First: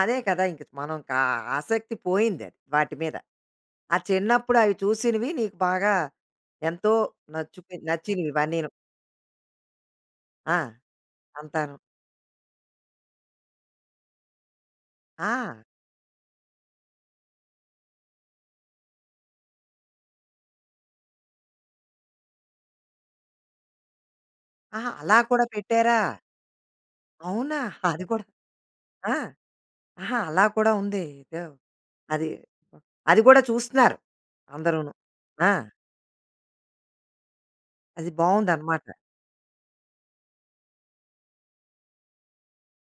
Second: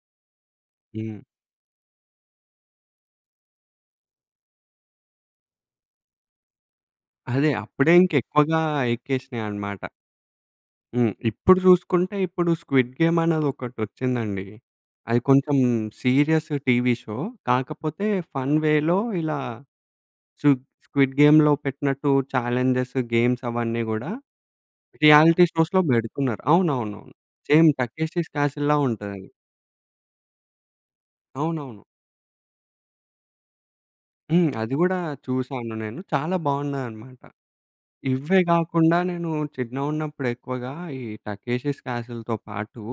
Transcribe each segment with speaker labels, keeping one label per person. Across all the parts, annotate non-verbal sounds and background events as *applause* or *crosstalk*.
Speaker 1: అదే కదా! ఇంక మనం
Speaker 2: హ్మ్.
Speaker 1: కా ఆసక్తి పోయిందది వాటిమీద. ఆ చిన్నప్పుడు అవి చూసినవి నీకు బాగా ఎంతో
Speaker 2: అదే.
Speaker 1: నచ్చతు
Speaker 2: అప్పుడే ఇంక
Speaker 1: నచ్చింది
Speaker 2: ఎక్కువగా
Speaker 1: ఇవన్నీను.
Speaker 2: ఎక్కేసినాయి అన్నమాట.
Speaker 1: ఆ!
Speaker 2: హ్మ్. ఇప్పుడు
Speaker 1: అంతాను.
Speaker 2: చూసుకుంటే ఇప్పుడు స్క్విడ్‌గేమ్ అనేదొకటొచ్చిందండి. అది కొంచెం
Speaker 1: ఆ!
Speaker 2: సీరియస్ టీవీ షో కాకపోతే ఫన్ వేలో ఇలా చూద్ స్క్విడ్‌గేమ్‌లో పెట్టినట్టు చాలెంజెస్, గేమ్స్ అవన్నీ గూడా
Speaker 1: ఆహా! అలా
Speaker 2: రియాలిటీ
Speaker 1: కూడా
Speaker 2: షోస్‌లో
Speaker 1: పెట్టారా?
Speaker 2: బెడుతున్నారు. అవునవునవును.
Speaker 1: అవునా?
Speaker 2: సేమ్
Speaker 1: అది కూడా
Speaker 2: 'టకేషిష్ క్యాసిల్‌‌లా'
Speaker 1: *chuckles* ఆ!
Speaker 2: ఉంటదది.
Speaker 1: ఆహా! అలా కూడా ఉంది ఇదొ
Speaker 2: అవునవును.
Speaker 1: అది అదిగూడ చూస్తున్నారు
Speaker 2: హ్మ్. అది
Speaker 1: అందరూను.
Speaker 2: గూడా
Speaker 1: ఆ!
Speaker 2: చూసాను నేను, చాలా బాగున్నాయన్నమాట.
Speaker 1: అది
Speaker 2: ఇవ్వే
Speaker 1: బావుందనమాట.
Speaker 2: గాకుండా నేను చిన్నగున్నప్పుడు ఎక్కువగా ఈ 'టకేషిష్ క్యాసిల్‌తో' పాటు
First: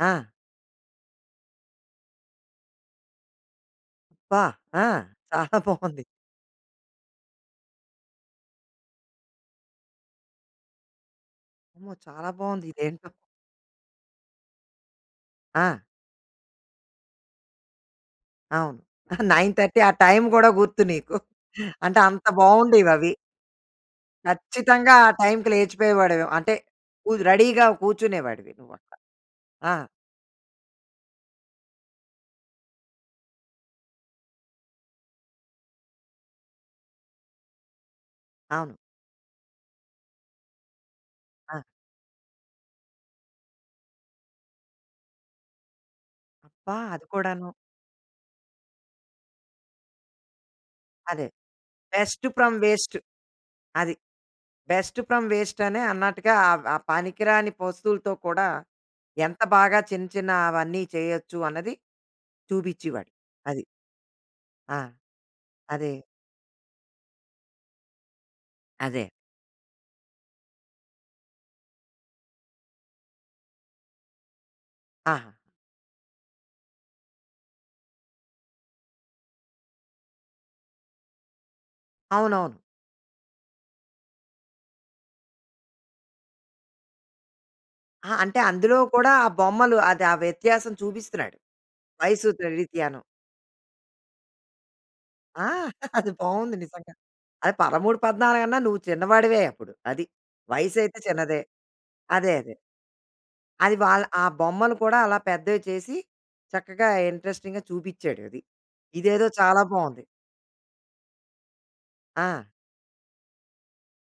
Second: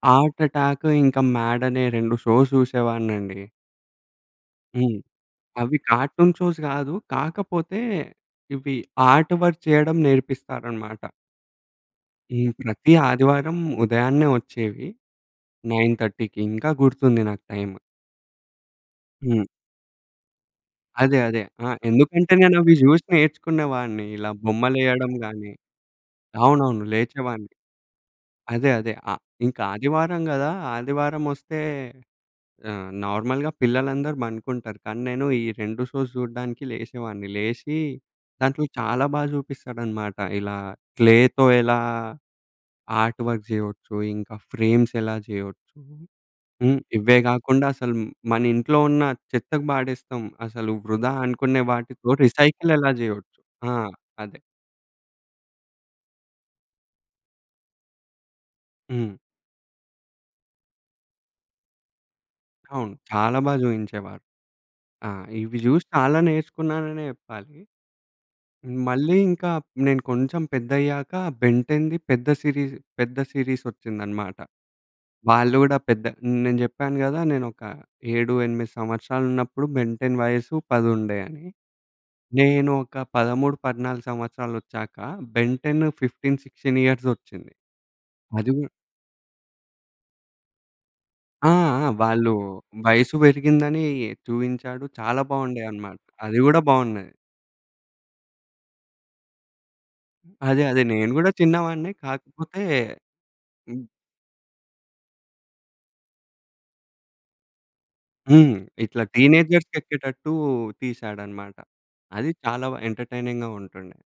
Speaker 1: ఆ!
Speaker 2: 'ఆర్ట్ అటాక్' ఇంక 'మ్యాడ్' అనే 2 షోస్ చూసేవాడ్నండి.
Speaker 1: అబ్బా! ఆ!
Speaker 2: హ్మ్.
Speaker 1: చాలా
Speaker 2: అవి
Speaker 1: బావుంది.
Speaker 2: 'కార్టూన్ షోస్' కాదు కాకపోతే ఇవి ఆర్ట్‌వర్క్ చేయడం నేర్పిస్తారన్నమాట.
Speaker 1: అమ్మో! చాలా
Speaker 2: ఈ
Speaker 1: బావుంది.
Speaker 2: ప్రతి
Speaker 1: ఇదేంటొ?
Speaker 2: ఆదివారం ఉదయాన్నే వచ్చేవి.
Speaker 1: ఆ!
Speaker 2: 9:30కి ఇంకా గుర్తుంది నాకు టైమ్.
Speaker 1: అవును. *chuckles*
Speaker 2: హ్మ్.
Speaker 1: 9:30 ఆ టైమ్ గూడా గుర్తు నీకు.
Speaker 2: అదె. అదె. ఆహ్,
Speaker 1: అంటే అంత
Speaker 2: ఎందుకంటే నేనవి జూసి
Speaker 1: బాగుండేవవి.
Speaker 2: నేర్చుకునేవాడ్ని ఇలా
Speaker 1: ఖచ్చితంగా ఆ
Speaker 2: బొమ్మలేయడం
Speaker 1: టైమ్‌కి
Speaker 2: గాని
Speaker 1: లేచిపోయేవాడివి. అంటే
Speaker 2: అవునవును
Speaker 1: కూ
Speaker 2: లేచేవాడ్ని.
Speaker 1: రెడీగా కూర్చునేవాడివి.
Speaker 2: అదె. అదె
Speaker 1: నువ్వక్కడ
Speaker 2: అ ఇంక
Speaker 1: ఆ!
Speaker 2: ఆదివారం గదా ఆదివారం వస్తే ఆహ్, నార్మల్‌గా పిల్లలందరు పండుకుంటారు. కానీ నేను ఈ 2 షోస్ చూడ్డానికి లేసేవాడిని, లేషి దాంట్లో
Speaker 1: అవును.
Speaker 2: చాలా బాగా చూపిస్తాడనమాట. ఇలా క్లేతో
Speaker 1: ఆ!
Speaker 2: ఎలా ఆర్ట్‌వర్క్ చేయొచ్చు ఇంకా ఫ్రేమ్స్ ఎలా చేయొచ్చు.
Speaker 1: అబ్బా!
Speaker 2: హ్మ్.
Speaker 1: అది
Speaker 2: ఇవే
Speaker 1: కూడాను.
Speaker 2: గాకుండా అసలు మనింట్లో ఉన్న చెత్తకు పాడేస్తం. అసలు వృధా
Speaker 1: అదే.
Speaker 2: అనుకునే వాటితో
Speaker 1: బెస్ట్ ఫ్రమ్
Speaker 2: రీసైకిల్ ఎలా
Speaker 1: వేస్ట్
Speaker 2: చేయొచ్చు? ఆ!
Speaker 1: అది
Speaker 2: అదె.
Speaker 1: బెస్ట్ ఫ్రమ్ వేస్ట్ అనే అన్నట్టుగా ఆ ఆ పనికిరాని వస్తువులతో కూడా
Speaker 2: హ్మ్.
Speaker 1: ఎంత బాగా చిన్న, చిన్న అవన్నీ చేయొచ్చు అన్నది
Speaker 2: అవును.
Speaker 1: చూపిచ్చేవాడు
Speaker 2: చాలా బాగా
Speaker 1: అది.
Speaker 2: జూయించేవారు.
Speaker 1: ఆ!
Speaker 2: ఆ! ఇవి జూసి
Speaker 1: అదే.
Speaker 2: చాలా నేర్చుకున్నాననే చెప్పాలి.
Speaker 1: అదె.
Speaker 2: మళ్ళీ ఇంకా నేను కొంచెం పెద్దయ్యాక 'బెన్‌టెన్‌ది' పెద్ద సీరీస్ పెద్ద సీరీస్ ఒచ్చిందన్నమాట.
Speaker 1: ఆ!
Speaker 2: వాళ్ళు గూడా పెద్ద నేను జెప్పాను కదా నేనొక 7, 8 సంవత్సరాలున్నప్పుడు 'బెంటెన్' వయసు పదుండే అని.
Speaker 1: అవునవును.
Speaker 2: నేను ఒక 13, 14 సంవత్సరాలొచ్చాక 'బెన్‌టన్' 15, 16 ఇయర్స్ దొచ్చింది.
Speaker 1: ఆ! అంటే
Speaker 2: అదిగూడ
Speaker 1: అందులో కూడా ఆ బొమ్మలు అదె ఆ వ్యత్యాసం చూపిస్తున్నాడు
Speaker 2: ఆ! ఆ! వాళ్ళు
Speaker 1: వయస్సురిత్యాను.
Speaker 2: వయసు వెరిగిందని చూయించాడు. చాలా
Speaker 1: ఆ!
Speaker 2: బాగుండే
Speaker 1: *giggles*
Speaker 2: అన్నమాట.
Speaker 1: అది
Speaker 2: అది
Speaker 1: బావుంది
Speaker 2: కూడా
Speaker 1: నిజంగా.
Speaker 2: బాగున్నయి.
Speaker 1: అది 13, పద్నాలగన్నా నువ్వు చిన్నవాడివే అప్పుడు అది.
Speaker 2: అదె, అదె.
Speaker 1: వయసైతే
Speaker 2: నేను‌ గూడా
Speaker 1: చిన్నదే.
Speaker 2: చిన్నవాన్నే.
Speaker 1: అదె. అదె.
Speaker 2: కాకపోతే
Speaker 1: అది
Speaker 2: హ్మ్.
Speaker 1: వాళ్ళ ఆ బొమ్మలు కూడా అలా పెద్దవి‌చేసి చక్కగా ఇంట్రెస్టింగ్‌గా చూపిచ్చాడు. అది.
Speaker 2: హ్మ్. ఇట్ల
Speaker 1: ఇదేదో చాలా బావుంది.
Speaker 2: టీనేజర్స్‌కెక్కేటట్టు తీసాడనమాట. అది
Speaker 1: ఆ!
Speaker 2: చాలా వ ఎంటర్‌‌టైనింగ్‌గా ఉంటుండే.